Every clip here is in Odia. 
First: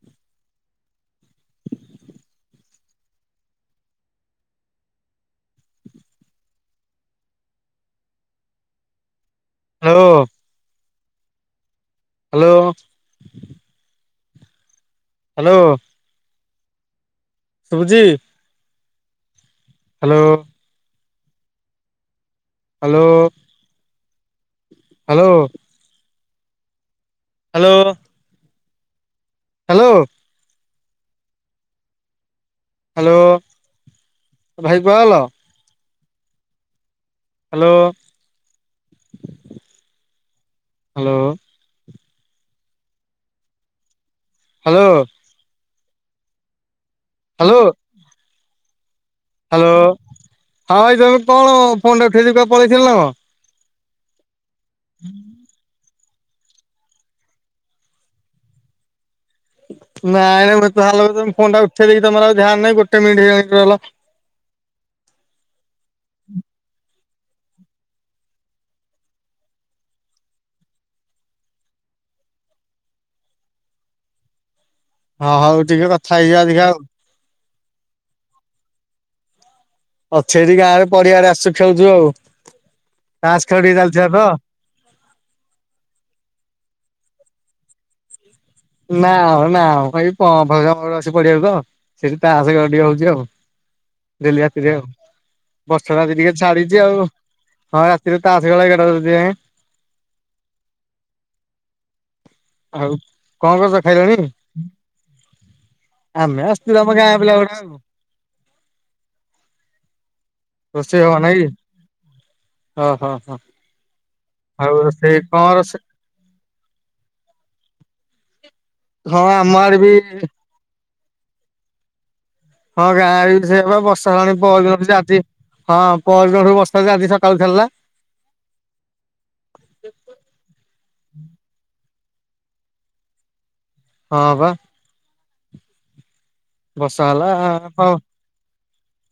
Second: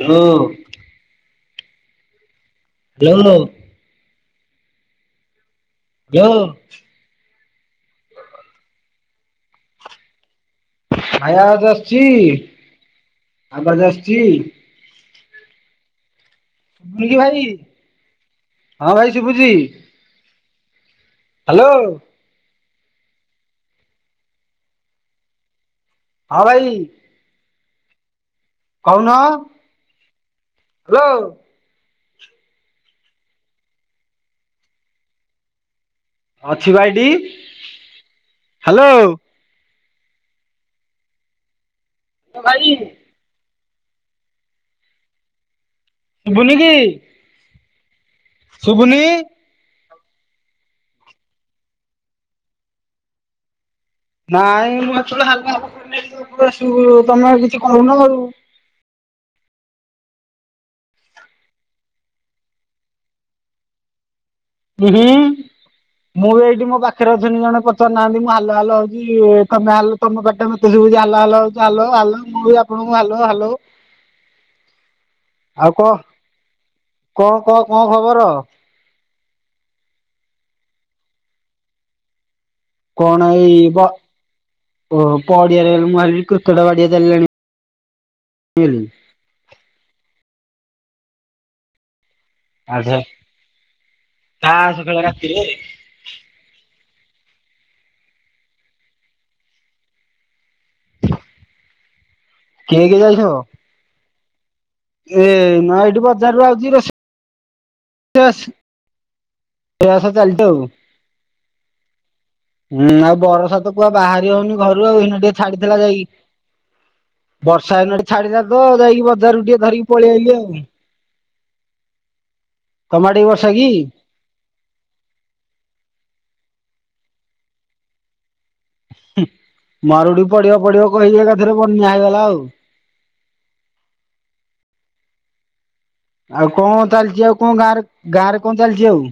ହାଲୋ। ହାଲୋ। ଦ୍ୟୋ। ହାଲୋ। ଆୟାବାଜ୍ ଅସ୍ଛି ହ୍ୟାଲୋ ଆବାଜ୍ ଆଶ୍ଚି? ହାଲୋ। ଶୁଭୁଚି ଭାଇ? ଶୁଭୁଚି ହଁ ଭାଇ ଶୁଭୁଛି ହାଲୋ। ହାଲୋ। ହାଲୋ। ହାଲୋ। ହଁ ଭାଇ। ହାଲୋ। କହୁନ। ହାଲୋ। ହାଲୋ। ହାଲୋ ଭାଇ କୁଆ ଗଲ? ଅଛି ବା ଏଇଟି। Hello hello. ଓ ଭାଇ ହାଲୋ। ବୁଲିକି ହାଲୋ। ଶୁଭୁନି ହାଲୋ ହଁ ଭାଇ ତମେ କଣ ଫୋନ୍ ଟା ଉଠେଇ ଦେଇ କି କୁଆଡେ ପଳେଇଥିଲ ନା କଣ? [unintelligible] [unintelligible] ହୁ ହୁଁ। ମୁଁ ବି ଏଇଠି ମୋ ପାଖରେ ଅଛନ୍ତି ଜଣେ ପଚାରୁ ନାହାନ୍ତି ମୁଁ ହାଲୋ ହାଲୋ ହୋଉଛି ତମେ ହାଲୋ ତମ ପାଟି ଟା ମତେ ଶୁଭୁଛି ହାଲୋ ହାଲୋ ହୋଉଛ ହାଲୋ ହାଲୋ ମୁଁ ବି ଆପଣଙ୍କୁ ହାଲୋ ହଲୋ ହଁ ହଉ କହ ଟିକେ କଥା ହେଇଯିବା ଅଧିକା ଆଉ। କଣ କଣ କଣ ଖବର? ଅଛି ଏଇଠି ଗାଁ ରେ ପଡିଆ ଆଡେ ଆସିଛୁ ଖେଳଛୁ ଆଉ। କଣ ତାସ ଖେଳ ଏଇ ଟିକେ ପ୍ ଚାଲିଥିଲା ତ ପ ପଡିଆରେ ମୁଁ ଭାବିଲି କ୍ରିକେଟ୍ ବାଡ଼ିଆ ଚାଲିଲାଣି। [unintelligible] [unintelligible] ଚିନ୍ତା ଆହୁରି ଅଧିକ ଆଚ୍ଛା ହୋଉଛି ଆଉ ଡେଲି ରାତିରେ ତାସ ଆଉ ଖେଳ ରାତିରେ ବାସ। [unintelligible] କିଏ ଆଉ କିଏ କଣ କରୁଛ ଖାଇଲଣି? ଇଏ ନା ଏଇଠୁ ଆମେ ବଜାରରୁ ଆଉଛି ଆସିଥିଲୁ ଆମ ରୋଷ ଗାଁ ପିଲା ଗୁଡା ଆଉ ଇ ବାସ ପ୍ରୟାସ ଚାଲିଛି ଆଉ। ରୋଷେଇ ହବା ନାଗି। ହୁଁ ଆଉ ବରସା ତ ପୁରା ବାହାରି ହୋଉନି ଘରୁ ଆଉ ରୋଷେଇ ଏଇନା ଟିକେ କଣ ରୋଷେଇ ଛାଡିଥିଲା ଯାଇକି। ବର୍ଷା ଏଇନା ଟିକେ ଛାଡ଼ିଥିଲା ତ ଯାଇକି ହଁ ବଜାରକୁ ଆମ ଟିକେ ଆଡେ ଧରିକି ବି ପଳେଇ ଆଇଲି ଆଉ। ହଁ ତମ ଆଡେ ଗାଁ କି ରେ ବି ତ ବର୍ଷା ସେଇଆ କି? ପା ବର୍ଷା ହେଲାଣି ପହର ଦିନଠୁ ଯେ ଆଜି ହ ପହର ଦିନଠୁ ବର୍ଷା ଯେ ଆଜି ସକାଳେ ଛାଡ଼ିଲା। ହୁ ମରୁଡି ପଡିବ ପଡିବ କହିକି ଏକାଥରେ ବନ୍ୟା ହେଇଗଲା ଆଉ। ହଁ ପା। ଆଉ କଣ ବର୍ଷା ଚାଲିଛି ହେଲା ଆଉ କଣ ଗାଁରେ ହଁ। ଗାଁ ରେ କଣ ଚାଲିଛି ଆଉ?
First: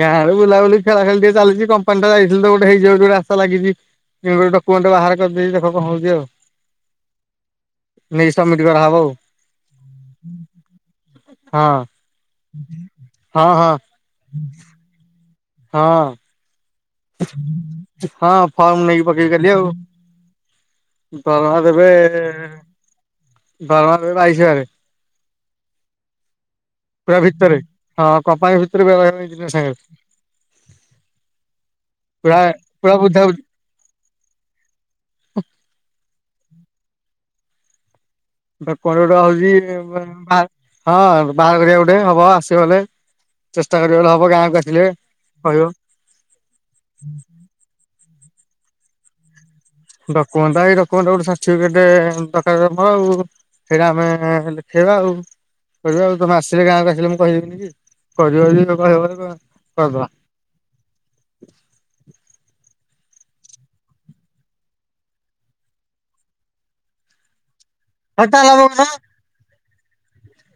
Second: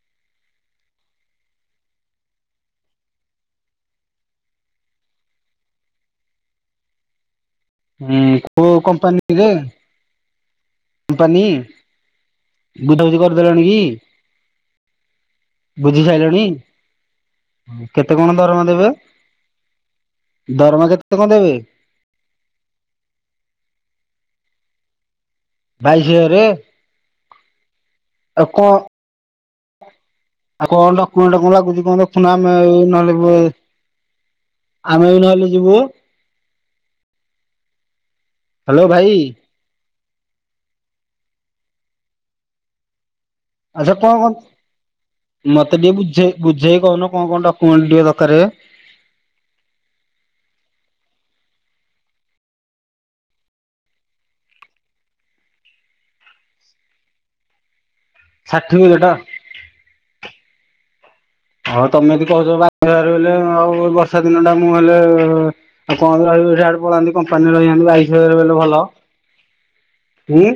ଗାଁ ରେ ବୁଲା ବୁଲି ଖେଳା ଖେଳି ଟିକେ ଚାଲିଛି କମ୍ପାନୀ ତ ଯାଇଥିଲୁ ତ ଗୋଟେ ହେଇ ଯୋଉ ଟୁ ରାସ୍ତା ଲାଗିଛି। ଏଇ ପାଳି ଡକ୍ୟୁମେଣ୍ଟ ବାହାର କରିଦେଇଛି ଦେଖେ କଣ ହଉଛି ଆଉ। ହୁଁ ନେଇ ସବମିଟ କୋଉ କରାହବ କମ୍ପାନୀରେ? କମ୍ପାନୀ ଆଉ ବୁଝା ବୁଝି ହଁ ହଁ କରିଦେଲଣି କି? ହଁ ବୁଝି ହଁ। ସାଇଲଣି। କେତେ କଣ ହଁ ଦରମା ଫର୍ମ ଦେବେ? ନେଇକି ପକେଇବି କାଲି ଆଉ। ଦରମା କେତେ କଣ ଦରମା ଦେବେ ଦରମା ଦେବେ ବାଇଶି ହଜାରେ। ବାଇଶି ହଜାରେ ପୁରା ଭିତରେ ହଁ ଆଉ କମ୍ପାନୀ କଣ ଭିତରେ ପୁରା ରହିବ ଇଞିନିଅର ସାଙ୍ଗରେ। ଆଉ କଁ ଡକ୍ୟୁମେଣ୍ଟ କଁ ଲାଗୁଛି କଁ ଦେଖୁନ ପୁରା ଆମେ ପୁରା ନହେଲେ ବେ ବୁଝାବୁଝି। ଆମେ ବି ନହେଲେ ଯିବୁ। ହ୍ୟାଲୋ ଡକ୍ୟୁମେଣ୍ଟ ଭାଇ ଗୋଟେ ହଉଛି ବା ବାହା ହଁ ବାହାଘରିଆ ଗୋଟେ ହବ ଆସିଗଲେ। ଚେଷ୍ଟା ଆଚ୍ଛା କରି କଣ ଦେଲେ କଣ ହବ ଗାଁକୁ ଆସିଲେ କହିବ। ମତେ ଟିକେ ବୁଝେ। ବୁଝେଇ କହୁନ କଁ କଁ ଡକ୍ୟୁମେଣ୍ଟ ଟିକେ ଦକାରେ। ଡକ୍ୟୁମେଣ୍ଟ ଏଇ ଡକ୍ୟୁମେଣ୍ଟ ଗୋଟେ ସାର୍ଟିଫିକେଟ୍ ଦକାର ହବ ଆଉ। ସେଇଟା ଆମେ ଦେଖେଇବା ଆଉ କହିବା ଆଉ ତମେ ଆସିଲେ ଗାଁକୁ ଆସିଲେ ମୁଁ କହିବିିନି କି। କରିବ ଯଦି ତ ସାର୍ଟିଫିକେଟ କହିବ କରିଦବା। ହଁ ତମେ ଯଦି କହୁଛ ବାଇଶି ହଜାର ବେଲେ ଆଉ ବର୍ଷା ଦିନ ଟା ମୁଁ ହେଲେ ଆଉ କଁ ରହିବି ଏଠେ ସିଆଡେ ପଳାନ୍ତି କମ୍ପାନୀରେ ରହିଯାଆନ୍ତି ବାଇଶି କଣ ହଜାରେ ବେଲେ ଭଲ ହୁଁ।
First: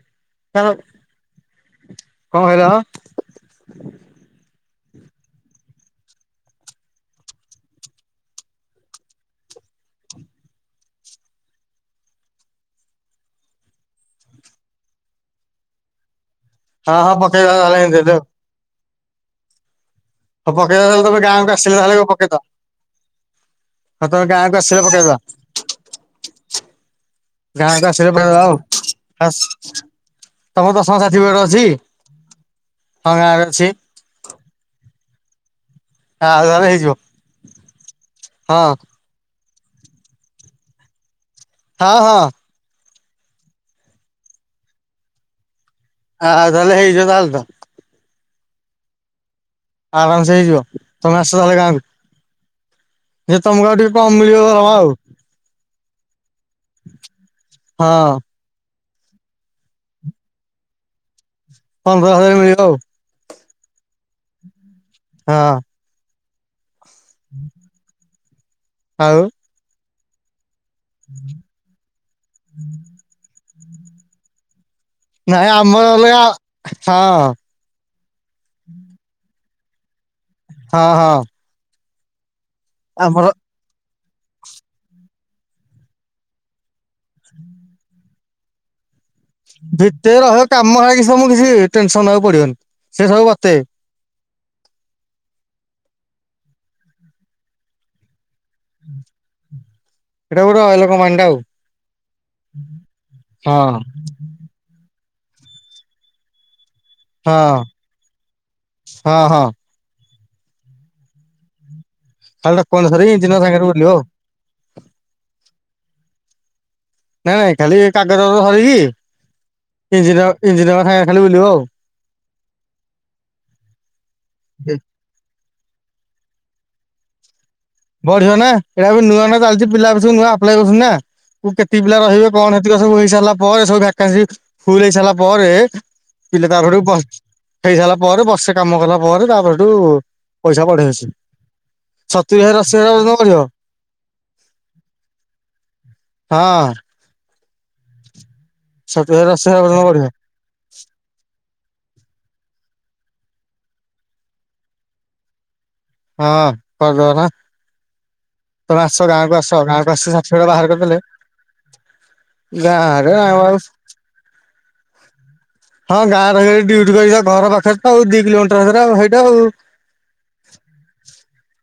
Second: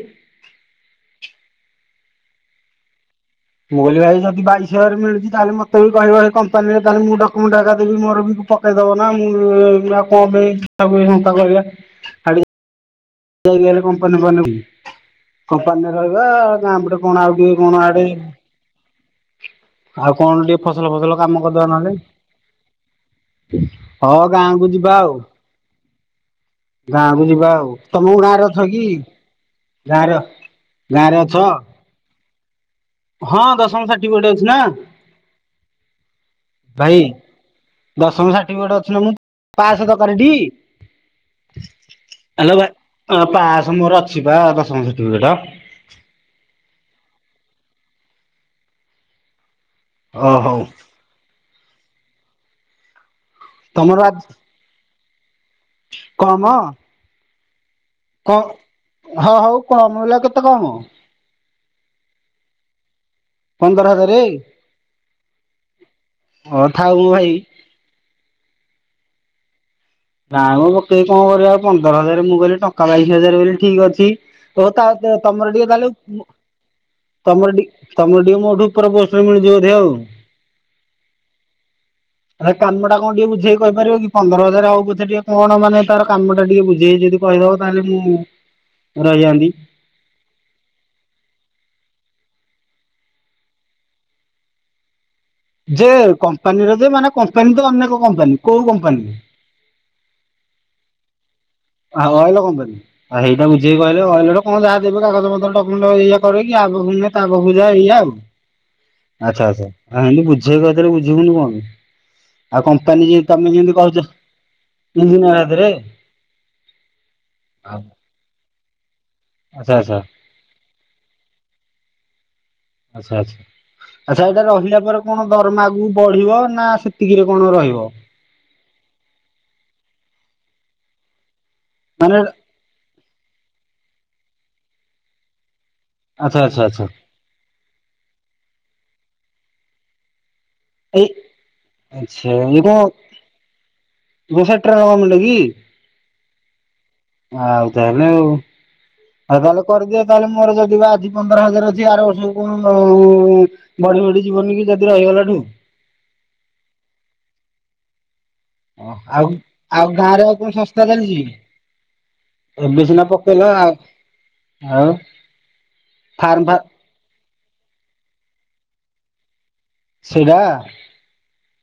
ତମେ କଁ କହିଲ? ମୁଁ କହିଲି ଭାଇ ଯଦି ବାଇଶି ହଜାରେ ମିଳୁଛି ତାହେଲେ ମତେ ବି କହିବ ହେ କମ୍ପାନୀରେ ତାହେଲେ ମୁଁ ଡକ୍ୟୁମେଣ୍ଟ ଏକା ଦେବି ମୋର ବି ପକ୍ ପକେଇ ଦବନା ମୁଁ ଏ ଆଉ କଁ ପାଇଁ [unintelligible] ସେଇଠି ହେଲେ କମ୍ପାନୀ ଫମ୍ପାନୀ ମୁଁ କମ୍ପାନୀରେ ରହିବା। ଗାଁ ପଟେ ହଁ କଣ ଆଉ ପକେଇବା କିଏ ନହେଲେ କଣ ଏମିତି ଆଡେ। ହେଲେ ଆଉ। ଆଉ କଣ ହଉ ଟିକେ ପକେଇବା ଫସଲ ତାହେଲେ ଫସଲ ତମେ କାମ ଗାଁକୁ କରିଦବା ଆସିଲେ ତାହେଲେ ପକେଇଦବା। ନହେଲେ। ହଁ ତମେ ହ ଗାଁକୁ ଗାଁ କୁ ଆସିଲେ ଯିବା ଆଉ ପକେଇଦବା ଗାଁକୁ ଯିବା ଆଉ। ତମେ କାଲି ପକେଇ ଦବା ଗାଁରେ ଆଉ ଅଛ କି ଆସ୍ ଗାଁରେ ତମର ଦଶମ ଗାଁରେ ଅଛ ସର୍ଟିଫିକେଟ ଅଛି। ହଁ ଗାଁରେ ଅଛି ଦଶମ ସର୍ଟିଫିକେଟ ଅଛି ନା। ଆଉ ତାହେଲେ ହେଇଯିବ ଭାଇ ଦଶମ ହଁ। ସର୍ଟିଫିକେଟ ଅଛି ନା ମୁଁ। ପାଶ ଦକାର ଟି। ହଁ ହଁ। ହାଲୋ ଭାଇ ପାସ ମୋର ଅଛି ବା ଦଶମ ସର୍ଟିଫିକେଟ। ଆଉ ତାହେଲେ ହେଇଯିବ ତାହେଲେ ତ। ଓ ଆରାମସେ ହଉ ହେଇଯିବ ତମେ ଆସ ତାହେଲେ ଗାଁ କୁ। ଯଦି ତମକୁ ଆଉ ଟିକେ ତମର କମ୍ ଆଜି ମିଳିବ ଦରମା ଆଉ। କମ। ହଁ। କ ହଁ ହଉ କମ ହେଲେ ଆଉ କେତେ କମ। ପନ୍ଦର ହଜାର ମିଳିବ ଆଉ। ପନ୍ଦର ହଜାରେ। ହଁ। ହଉ ଥାଉ ଭାଇ ମ ଭାଇ। ଆଉ। ନାଇ ମୁଁ ପକେଇକି କଁ କରିବା ପନ୍ଦର ହଜାର ମୁଁ କହିଲି ଟଙ୍କା ବାଇଶି ହଜାର ବୋଲି ଠିକ ଅଛି ତ ତା ତ ନାଇଁ ତମର ଟିକେ ଆମର ତାହେଲେ ଅଲଗା ମୋ ହଁ ତମର ଟି ତମର ଟିକେ ମୋଠୁ ଉପର ପୋଷ୍ଟରେ ମିଳିଥିବ ବୋଧେ ଆଉ। ହଁ ହଁ। ଭାଇ କାମଟା କଣ ଆମର ଟିକେ ବୁଝେଇକି କହିପାରିବ କି ପନ୍ଦର ହଜାର ହଉ ପ ଛେ ଟିକେ କଣ ମାନେ ତାର କାମ ଟା ଟିକେ ବୁଝେଇକି ଯଦି କହିଦବ ତାହେଲେ ମୁଁ ରହିଯାଆନ୍ତି। ଭିତରେ ରହିବ କାମ ହେଇକି ସବୁ କିଛି ଟେନସନ ନବାକୁ ପଡ଼ିବନି ସେ ସବୁ ବତେଇବେ। ଯେ କମ୍ପାନୀରେ ତ ମାନେ କମ୍ପାନୀ ତ ଅନେକ କମ୍ପାନୀ କୋଉ କମ୍ପାନୀରେ? ଏଟା ଗୋଟେ ଅଏଲ କମ୍ପାନୀ ଟା ଆଉ। ଆ ଅଏଲ କମ୍ପାନୀ ସେଇଟା ଆ ବୁଝେଇକି ହଁ କହିଲେ ଅଏଲ ର କଣ ଯାହା ଦେବେ କାଗଜ ପତର ଡକ୍ୟୁମେଣ୍ଟ ହେରିକା କରେଇକି ଆଗୁକୁ ନେ ହଁ। ହଁ ହଁ ଆଚ୍ଛା ଆଚ୍ଛା ଆ ଏମିତି ବୁଝେଇକି କହିଦେଲେ ବୁଝିବୁନି କଣ ପାଇଁ। ଖାଲି ଆଉ ଡକ୍ୟୁମେଣ୍ଟ ଧରି କମ୍ପାନୀ ଯେ ଇଞ୍ଜିନିୟର ତମେ ସାଙ୍ଗରେ ଯେମିତି ବୁଲିବ ଆଉ। କହୁଛ ଇଞ୍ଜିନିଅର୍ ହାତରେ। ନାଇଁ ନାଇଁ ଖାଲି ଏ କାଗଜ ପତର ଧରିକି ଆଚ୍ଛା ଆଚ୍ଛା ଇଞ୍ଜିନିୟର ଇଞ୍ଜିନିୟର ସାଙ୍ଗେ ଖାଲି ବୁଲିବ ଆଉ। ଆଚ୍ଛା ଆଚ୍ଛା। ଆଚ୍ଛା ଏଇଟା ରହିଲା ପରେ କଣ ଦରମା ଆଗକୁ ବଢ଼ିବ ନା ସେତିକିରେ କଣ ରହିବ? ବଢ଼ିବ ନା ଏଟା ବି ନୂଆ ନ ଚାଲିଛି ପିଲା ଏବେ ସବୁ ନୂଆ ଆପ୍ଲାଏ କରୁଛନ୍ତି ନା କୁ କେତିକି ପିଲା ମାନେ ରହିବେ କଣ ହେବ୍ [unintelligible] ସବୁ ହେଇ ସାରିଲା ପରେ ସବୁ ଭେକ୍ୟାନ୍ସୀ ଫୁଲ ହେଇ ସାରିଲା ପରେ ଆଚ୍ଛା ପିଲା ଆଚ୍ଛା ତାପର ଆଚ୍ଛା କୁ [unintelligible] ହେଇ ସାରିଲା ପରେ ବର୍ଷେ କାମ କଲା ପରେ ତାପରଠୁ ପଇସା ବଢ଼େଇବେ ଏଇ ସେ। ଆଚ୍ଛା ଇଏ ବଢିବ କଣ ସେଣ୍ଟ୍ରାଲ ଗର୍ମେଣ୍ଟ କି? ହଁ। ଆଉ ତାହେଲେ ଆଉ। ସତୁରି ହଜାର ଆଉ ଅଶୀ ତାହେଲେ ହଜାର ପର୍ଯ୍ୟନ୍ତ କରିଦିଅ ବଢିବ। ତାହେଲେ ମୋର ଯଦି ବା ଆଜି ପନ୍ଦର ହଜାର ଅଛି ଆର ବର୍ଷକୁ କଣ ନହୋଉ। ବଢ଼ି ବଢ଼ି ଯିବନି କି ଯଦି ରହିଗଲାଠୁ। ହଁ କରିଦବା ନା। ତମେ ଆସ ଆଉ ଗାଁକୁ ଆସ ଆଉ ଗାଁକୁ ଆସ ଗାଁରେ ଆଉ ସର୍ଟିଫିକେଟ କଣ ବାହାର ଶସ୍ତା କରିଦେଲେ ଚାଲିଛି ଏବେ ଗାଁ ସିନା ରେ ପକେଇଲ ଆଉ [unintelligible] ଆଉ? ହଁ ଗାଁରେ ଫାର୍ମ ରହିବ ଫା ବି ଡ୍ୟୁଟି କରିବ ଘର ପାଖରେ ତ ଆଉ ଦି କିଲୋମିଟର [unintelligible] ହେଇଟା ଆଉ। ସେଇଟା।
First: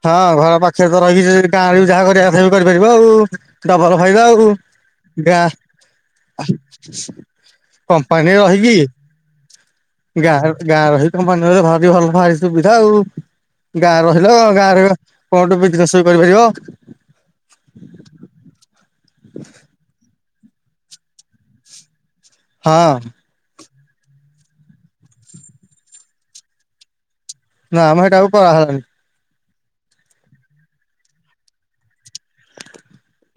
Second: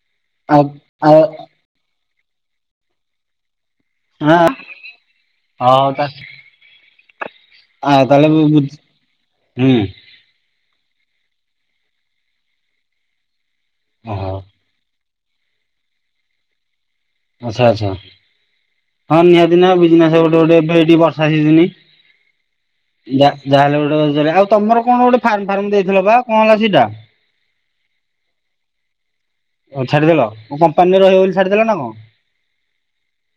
ହଁ ଘର ଆଉ ପାଖେରେ ତ ଆଉ ରହିକି [unintelligible] ଗାଁରେ ବି ଯାହା କରିବା କଥା ବି କରିପାରିବ ଆଉ। ଡବଲ ଫାଇଦା ଆଉ ଆଁ ଗାଁ ହଉ ତା ଆଉ ତାହେଲେ କମ୍ପାନୀରେ ବୁଝ ରହିକି ହୁଁ ଗାଁ ର ଗାଁ ରହିକି କମ୍ପାନୀରେ ରହିବ ଭାରି ଭଲ ଭାରି ସୁବିଧା ଆଉ ଗାଁ ରହିଲ ହଉ ଗାଁରେ କଣ ଗୋଟେ ବିଯିନେସ ବି କରିପାରିବ। ଆଚ୍ଛା ଆଚ୍ଛା ହଁ ନିହାତି ନା ବିଜିନେସ ଗୋଟେ ଗୋଟେ ଏବେ ହେଇଟି ବର୍ଷା ସିଜିନି। ହଁ। ଯା ଯାହାହେଲେ ଗୋଟେ ଆଉ ତମର କଣ ଗୋଟେ ଫାର୍ମ ଫାର୍ମ ଦେଇଥିଲ ବା କଣ ସେଇଟା? ନା ମ ହେଟା କରା ହୋଉନି। ଉଁ ଛାଡ଼ିଦେଲ କଣ କମ୍ପାନୀରେ ରହିବ ବୋଲି ଛାଡ଼ିଦେଲ ନା କଣ?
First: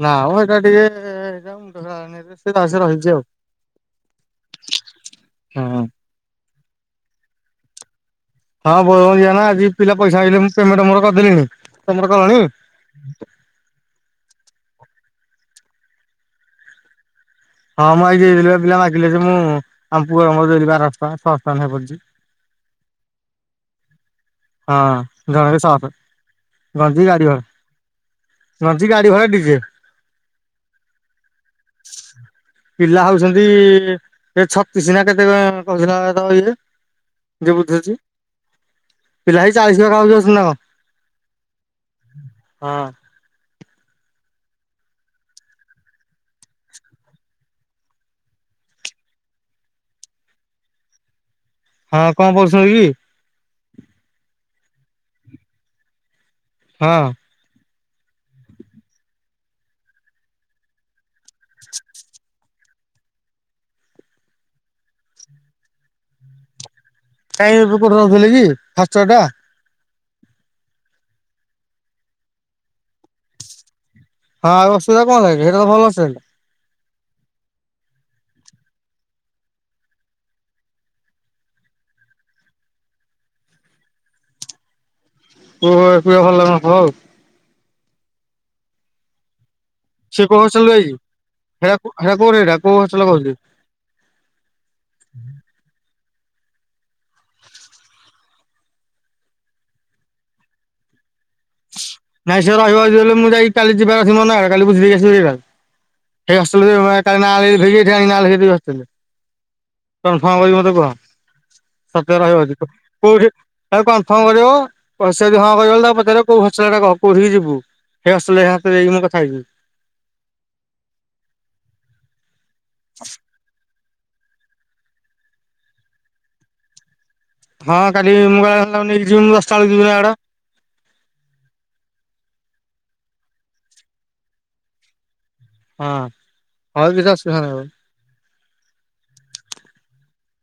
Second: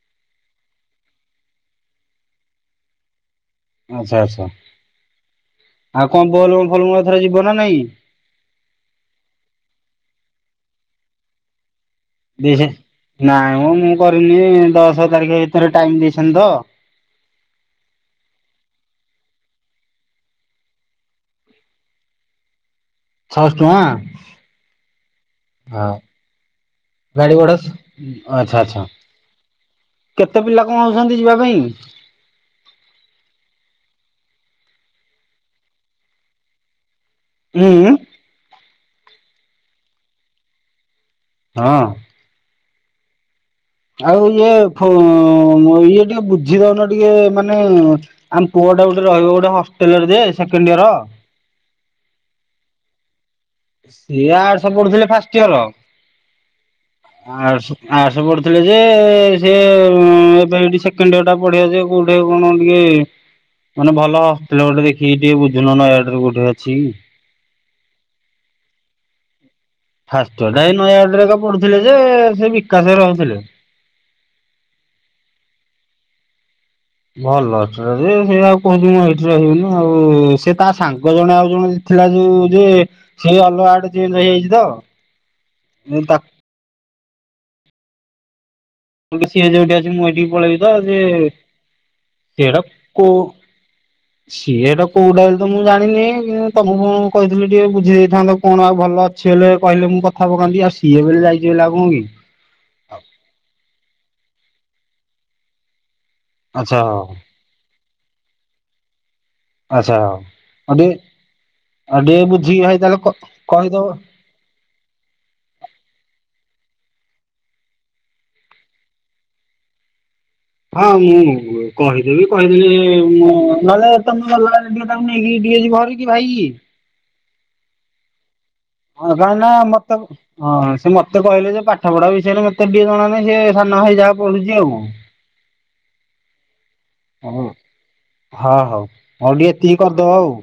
ନା ମ ହେଟା ଟିକେ ହେଟା ଆଉ ମୁଣ୍ଡ ଖେଳା ହୋଉନି [inaudible] ସେରା ସେ ରହିଛି ଆଉ। ଆଚ୍ଛା ଆଚ୍ଛା ହଁ ଆଉ କଣ ବୋଲ ବମ ଫୋଲ ବମ ଏଥର ଯିବ ନା ନାଇଁ? ହଁ ବୋଲ ବମ ଯିବା ନା ଆଜି ପିଲା ପଇସା ଆଇଁଲେ ମୁଁ ପେମେଣ୍ଟ ମୋର କରିଦେଲିଣି। ତମର କଲଣି? [unintelligible] ନାଇଁ ମ ମୁଁ କରିନି ଦଶ ତାରିଖ ଭିତରେ ଟାଇମ ଦେଇଛନ୍ତି ତ। ହଁ ମୁଁ ଆଜି ଦେଇ ଦେଲି ବା ପିଲା ମାଗିଲେ ଯେ ମୁଁ ଆମ ପୁଅର ମୋର ଦେଲି ବାରସ ଟଙ୍କା ଛଅସ ଟଙ୍କା ନାଖେ ପଡ଼ିଚି। ଛଅଶ ଟଙ୍କା? ହଁ ଜଣେ ବି ହଁ ସର୍ଟ। ଗଞ୍ଜି ଗାଡି ଆଚ୍ଛା ଭଡା ଆଚ୍ଛା ରଞ୍ଜି ଗାଡି ଭଡା ଡିଜେ। କେତେ ପିଲା କଣ ହଉଚନ୍ତି ଯିବା ପାଇଁ। ପିଲା ହଉଛନ୍ତି ଏ ଛତିଶ ନା କେତେ କଣ [unintelligible] ଯେ ଉଁ ଉଁ ବୁଝୁଚି। ପିଲା ହେଇ ଚାଳିଶ [unintelligible] କଣ? ହଁ। ହଁ। ଆଉ ଇଏ ଫୁ ଇଏ ଟିକେ ବୁଝି ଦଉନ ଟିକେ ମାନେ ଆମ ପୁଅ ଟା ଗୋଟେ ରହିବ ଗୋଟେ ହଷ୍ଟେଲରେ ଯେ ସେକେଣ୍ଡ ଇୟର। ହଁ କଣ କୋଉଥିଲକି? ସିଏ ଆଡସ୍ ପଢୁଥିଲେ ଫାଷ୍ଟ ଇୟର। ହଁ। ଆଡସ ଆଡର୍ସ ପଢୁଥିଲେ ଯେ ସେ ଏବେ ଏଇଠି ସେକେଣ୍ଡିଅର ଟା ପଢିଆ ଯେ କୋଉଠି କଣ ଟିକେ ମାନେ ଭଲ ହଷ୍ଟେଲ ଗୋଟେ ଦେଖିକି ଟିକେ ବୁଝୁନ ନା ଏଆଡରେ ଗୋଟେ ଅଛି କି? କାଇଁ ମୁଁ କୋଉଠି ରହୁଥିଲି କି ଫାଷ୍ଟ ଇଅରଟା। ଫାଷ୍ଟ ଇୟରଟା ଏଇ ନୟାଗଡରେ ତ ପଢୁଥିଲେ ଯେ ସେ ବିକାଶରେ ରହୁଥିଲେ। ହଁ ଆଉ ଅସୁବିଧା କଣ ହେଲାକି ହେଟା ତ ଭଲ ହଷ୍ଟେଲଟା। ଭଲ ହଷ୍ଟେଲ ଯେ ସେ ଆଉ କହୁଛି ମୁଁ ଏଇଠି ରହିବିନନି ଆଉ ସେ ତା ସାଙ୍ଗ ଜଣେ ଆଉ ଜଣେ ଥିଲା ଯୋଉ ଯେ ସେ ଅଲଗା ଆଡେ ଚେଞ୍ଜେ ହେଇଯାଇଛି ତ ପୁଅ [unintelligible] ଭଲ ତାକୁ ଲାଗୁ ନଥିବ ଆଉ। ହେଟୁ ସିଏ ଯୋଉଠି ଅଛି ମୁଁ ସେ ଏଇଠିକି କୋଉ ପଳେଇବି ତ ହଷ୍ଟେଲ ଯାଇଛି ଯେ ହେରା ହେରା କୋଉଠି ଏଇଟା କୋଉ ହଷ୍ଟେଲ କହୁଛନ୍ତି। ସିଏ ହେଟା କୋଉଟା ବୋଲି ତ ମୁଁ ଜାଣିନି କିନ୍ତୁ ତମକୁ ମୁଁ କଇଦୋଉଚି ଟିକେ ବୁଝେଇ ଦେଇଥାନ୍ତ କଣ ଆଉ ଭଲ କିଛି ହେଲେ କହିଲେ ମୁଁ କଥା ପକାନ୍ତି ଆଉ ସିଏ ବଲେ ଯାଇଛି ବୋଲେ ଆଉ କଣ କି? ନାଇଁ ସିଏ ରହିବ ଯଦି ହେଲେ ମୁଁ ଯାଇ କାଲି ଯିବା କଥା [unintelligible] କାଲି ବୁଝି ଦେଇ ଆସିଲେ ଯିବା। ସେଇ ଆଚ୍ଛା ହଷ୍ଟେଲରେ ହଉ କାଲି ନାଁ ଲିଭେଇକି ଏଠି ନାଁ ଲେଖେଇ ଦେବି ହଷ୍ଟେଲରେ। ଆଚ୍ଛା ହଉ। କନଫର୍ମ କରିକି ମତେ ଆଉ କୁହ। ଟିକେ ଆଉ ସତ୳ ଟିକେ ରହିବ ବୁଝିକି ଅଧିକ ଭାଇ ତାହେଲେ କ କୋଉଠି ଆଉ କହିଦବ। କନଫର୍ମ କରିହବ। ଓ ସିଏ ଯଦି ହଁ କରିବଲେ ତା ପଚାରିବ କୋଉ ହଷ୍ଟେଲଟା କୋଉଠିକି ଯିବୁ। ହେଇ ହଷ୍ଟେଲ [unintelligible] ମୁ କଥା ହେଇଯିବି। ହଁ ମୁଁ କହିଦେବି କହିଦେଲେ ମୁଁ ନହେଲେ ତମେ ଗଲାଆଳେ ଟିକେ ତାକୁ ନେଇକି ଟିକିଏ ଯିବ ଭାରିକି ଭାଇକି। ହଁ କାଲି ମୁଁ ଗଲାବେଳେ ହଁ ନେଇକି ଯିମି କାହିଁକି ମୁଁ ନା ଦଶାଟା ବେଳକୁ ଯିବି ମତେ ଆଡ। ହଁ ସେ ମତେ କହିଲେ ଯେ ପାଠ ପଢା ବିଷୟରେ ମତେ ଟିକିଏ ଜଣା ନାହିଁ ସେ ସାନ ଭାଇ ଯାହା ପଢୁଚି ଆଉ କଁ? ହଁ ହଲ କିଛି ଅସୁବିଧା ହଉ ନାହିଁ ଆଉ। ହଁ ହଉ ମୋର ଟିକେ ଏତିକି କରିଦବ ଆଉ।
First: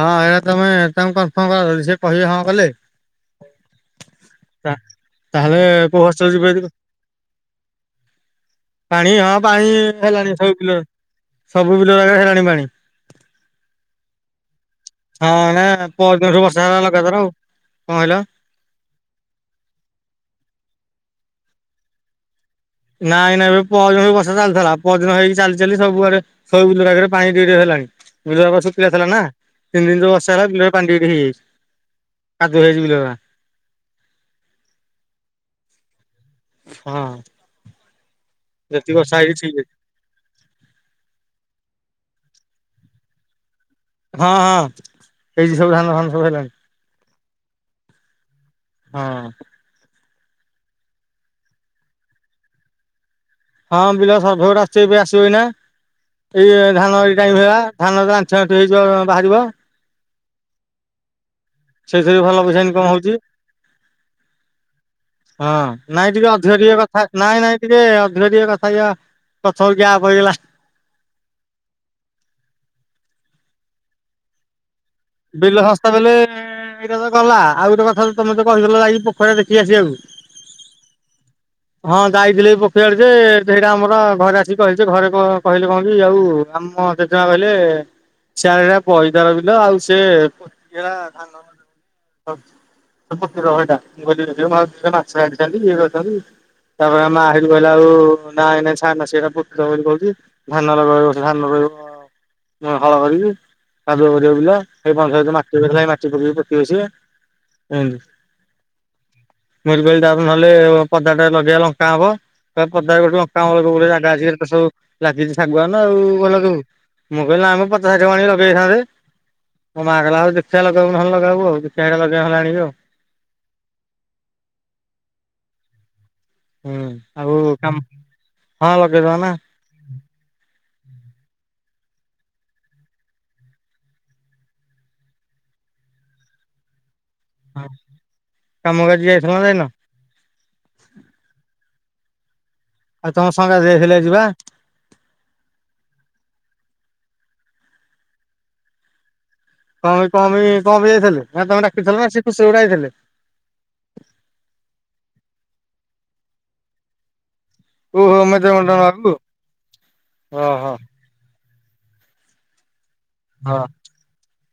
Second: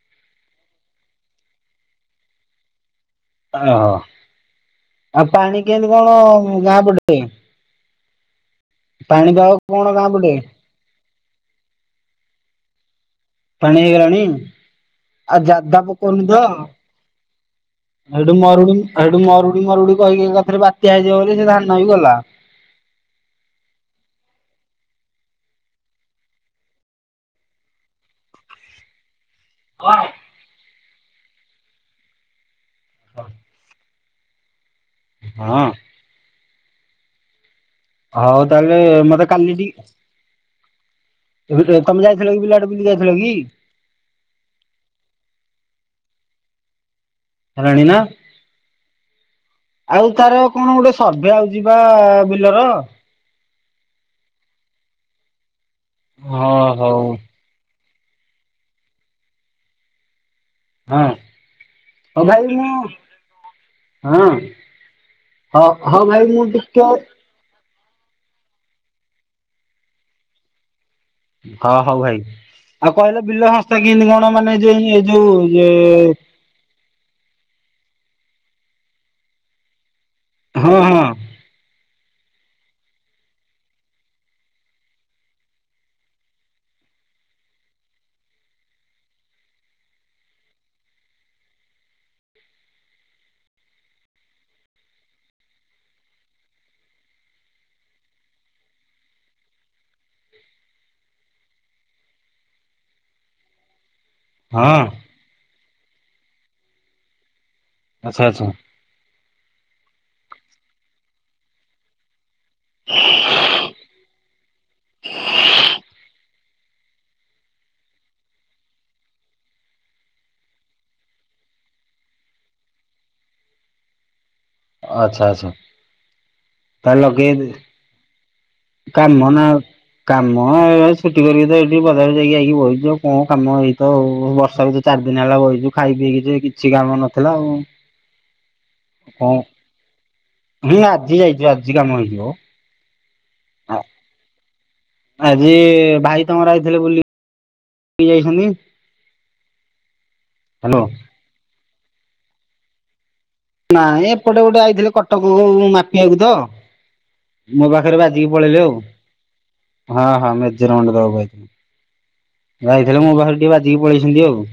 ହଁ ଏଇରା ତମେ ତାଙ୍କୁ କନଫର୍ମ କରନି ସେ କହିବେ ହଁ କଲେ ଓହୋ ଆଉ ତାହେଲେ ପାଣି କେମିତି କୋଉ ହଷ୍ଟେଲ ଯିବେ କଣ ଯଦି ଗାଁ ପଟେ? ପାଣି ହଁ ପାଗ ପାଣି କଣ ଗାଁ ହେଲାଣି ପଟେ? ସବୁ ବିଲର ସବୁ ବିଲରାରେ ହେଲାଣି ପାଣି। ପାଣି ହେଇଗଲାଣି। ହଁ ଆଉ ନା ଯାଦା ପକଉନି ପରଦିନଠୁ ତ ବର୍ଷା ହେଲା ଲଗାତାର ଆଉ କଣ କହିଲ ଏଉଠୁ ମରୁଡି ଆଉ ହେଠୁ ମରୁଡି ମରୁଡି କହିକି ଏକାଥରେ ବାତ୍ୟା ହେଇଯିବ ବୋଲି ସେ ଧାନ ବି ଗଲା। ନାଇଁ ନାଇଁ ଭାଇ ପହରଦିନ ବି ବର୍ଷା ଚାଲଥିଲା ପହରଦିନ ହେଇକି ଚାଲି ଚାଲି ସବୁଆଡେ ସବୁ ବିଲରାକରେ ପାଣି ଟିକେ ଟିକେ ହେଲାଣି ବିଲରାକ ଶୁଖିଲା ଥିଲା ନା। ତିନି ଦିନ ଯୋଉ ବର୍ଷା ହେଲା ବିଲରେ ପାଣି ଟିକେ ଟିକେ ହେଇଯାଇଛି, କାଦୁଅ ହେଇଯାଇଛି ବିଲରା। [inaudible] ହଁ ହଁ। ହଉ ତାହେଲେ ଯେତିକି ବର୍ଷା ମତେ ହେଇଛି କାଲି ଠିକ୍ ଟି ଅଛି ଏବେ ତ ତମେ ଯାଇଥିଲ କି ବିଲଆଡ଼େ ବୁଲି ଯାଇଥିଲ କି? ହଁ ହଁ ହେଇଚି ସବୁ ଧାନ ଫାନ ସବୁ ହେଲାଣି। ହେଲାଣି ନା? ହଁ। ଆଉ ତାର କଣ ଗୋଟେ ସର୍ଭେ ଆଉଚି ପା ବିଲର? ହଁ ବିଲ ସର୍ଭେ ଗୋଟେ ଆସୁଚି ଏବେ ଆସିବ ଏଇନା ହଁ ଏଇ ଧାନ ହଉ ଏଇ ଟାଇମ୍ ହେଲା। ଧାନ ରେ ଆଣ୍ଠୁଏ ଆଣ୍ଠୁଏ ହେଇଯିବ ବ ବାହାରିବ। ହଁ ସେଇଥିରେ ଭଲ ପଇସା ତଧାବିମୁ ଇନକମ୍ ହଉଛି ହଁ। ହଁ ହ ହଁ ନାଇଁ ଟିକେ ଭାଇ ମୁ ଅଧିକ ଟିକେ କଥା ନାଇଁ ନାଇଁ ଟିକେ ଅଧିକ ଟିକେ କଥା ହେଇଯିବା ପଛକୁ ଗ୍ୟାପ୍ ହେଇଗଲା ହଁ ହଉ ଭାଇ। ବିଲ ଶସ୍ତା ବେଲେ ଏଇଟା ତ ଗଲା ଆଉ ଗୋଟେ କଥାରୁ ତମେ ତ କହିଦେଲ ଯାଇକି ପୋଖରୀରେ ଦେଖିକି ଆସିବାକୁ। ହଁ ହଁ। [unintelligible] ହଁ ଯାଇଥିଲି ଏ ପୋଖରୀ ଆଡ଼େ ଯେ ସେଇଟା ଆମର ଘରେ ଆସିକି କହିଲି ଯେ ଘରେ କଁ କହିଲେ କଣ କି ଆଉ ଆମ ଯେ ଚ କହିଲେ ସିଆରେ ପଇତାର ବିଲ ଆଉ ସେ [unintelligible] ଧାନ ଫ ଫକୀର ହେଟା ମୁଁ କହିଲି ଦିଅ ଏଟା ମାଛ ଛାଡିଥାନ୍ତି ଇଏ କରଚନ୍ତି ତାପରେ ମା ଅରେଜ୍ କହିଲା ବେଳୁ ନା ଏଇନା ସାନ ନା ସେରା ପୋଖୋ ବୋଲି କହୁଚି ଧାନ ର ରହିବ ଧାନ ରହିବ ମୁଁ ହଳ କରିବି। କାଦୁଅ କରିବ ବିଲ ହଁ ହେ ପଂଚାୟତ ମାଟି [unintelligible] ମାଟି ପକେଇି ପୋତିଏ ସିଏ। ଆଚ୍ଛା ଏମିତି [inaudible] ନହେଲେ ପଦା ଟା ଲଗେଇଆ ଲଙ୍କା ହବ। ସେ ପଦାରେ ଗୋଟେ ଲଙ୍କା। [unintelligible] ସବୁ ଲାଗିଛି ଶାଗୁଆନ ଆଉ କଁ ଲେଗେଇବୁ? ମୁଁ କହିଲି ନା ଆମ ପଚାଶ ଷାଠିଏ କୁ ଆଣି ଲଗେଇଥାନ୍ତେ। ମୋ ମା କହିଲା ହଉ ଦେଖିଆ ଲଗେଇବୁ ନହନେ ଲଗେଇବୁ ଆଉ ଦେଖିବା ଲଗେଇବା ହେଲେ ଆଣିବୁ ଆଉ। ଆଛା ଆଛା ହୁଁ ତାହେଲେ ଆଉ ଲଗେଇଦେ। କାମ ହଁ ଲଗେଇଦବା କାମ ନା ଆଉ କାମ ଏ ଛୁଟି କରିକି ତ ଏଠି ବଜାରକୁ ଯାଇକି ଆଇକି ବଇଚୁ ଆଉ କଁ କାମ ଏଇତ ଆଉ ବର୍ଷାକୁ ଯି ଚାରି ଦିନ ହେଲା ବଇଚୁ ଖାଇ ପିଇକି କିଛି କାମ ନ ଥିଲା ଆଉ କାମକୁ ଆଜି ଯାଇଥିଲ କଁ ନା ଯାଇନ? ମୁଁ ଆଜି ଯାଇଚି ଆଜି କାମ ହେଇଥିବ। ଆଉ ତମ ସାଙ୍ଗାତେ ହେ ହେଲେ ଯିବା। ଆଜି ଭାଇ ତମର ଆଇଥିଲେ ବୁଲି କି ଯାଇଛନ୍ତି। କଁ ପାଇଁ କଁ ପାଇଁ କଁ ହ୍ୟାଲୋ ପାଇଁ ଯାଇଥିଲେ? ନା ତମେ ଡାକିଥିଲ ନା ସେ ଖୁସି ଗୋଟେ ଆଇଥିଲେ? ନାଇଁ ଏପଟେ ଗୋଟେ ଆଇଥିଲେ କଟକକୁ ମାପିବାକୁ ତ ମୋ ପାଖରେ ଓହୋ ବାଜିକି ପଳେଇଲେ ମେଜରମେଣ୍ଟ ଆଉ, ନବାକୁ ହଁ ହଁ ଓହୋ ମେଜରମେଣ୍ଟ ଦବାକୁ ଆଇଥିଲେ। ଯାଇଥିଲେ ମୋ ପାଖରେ ଟିକେ ହଁ। ବାଜିକି ପଳେଇଛନ୍ତି ଆଉ।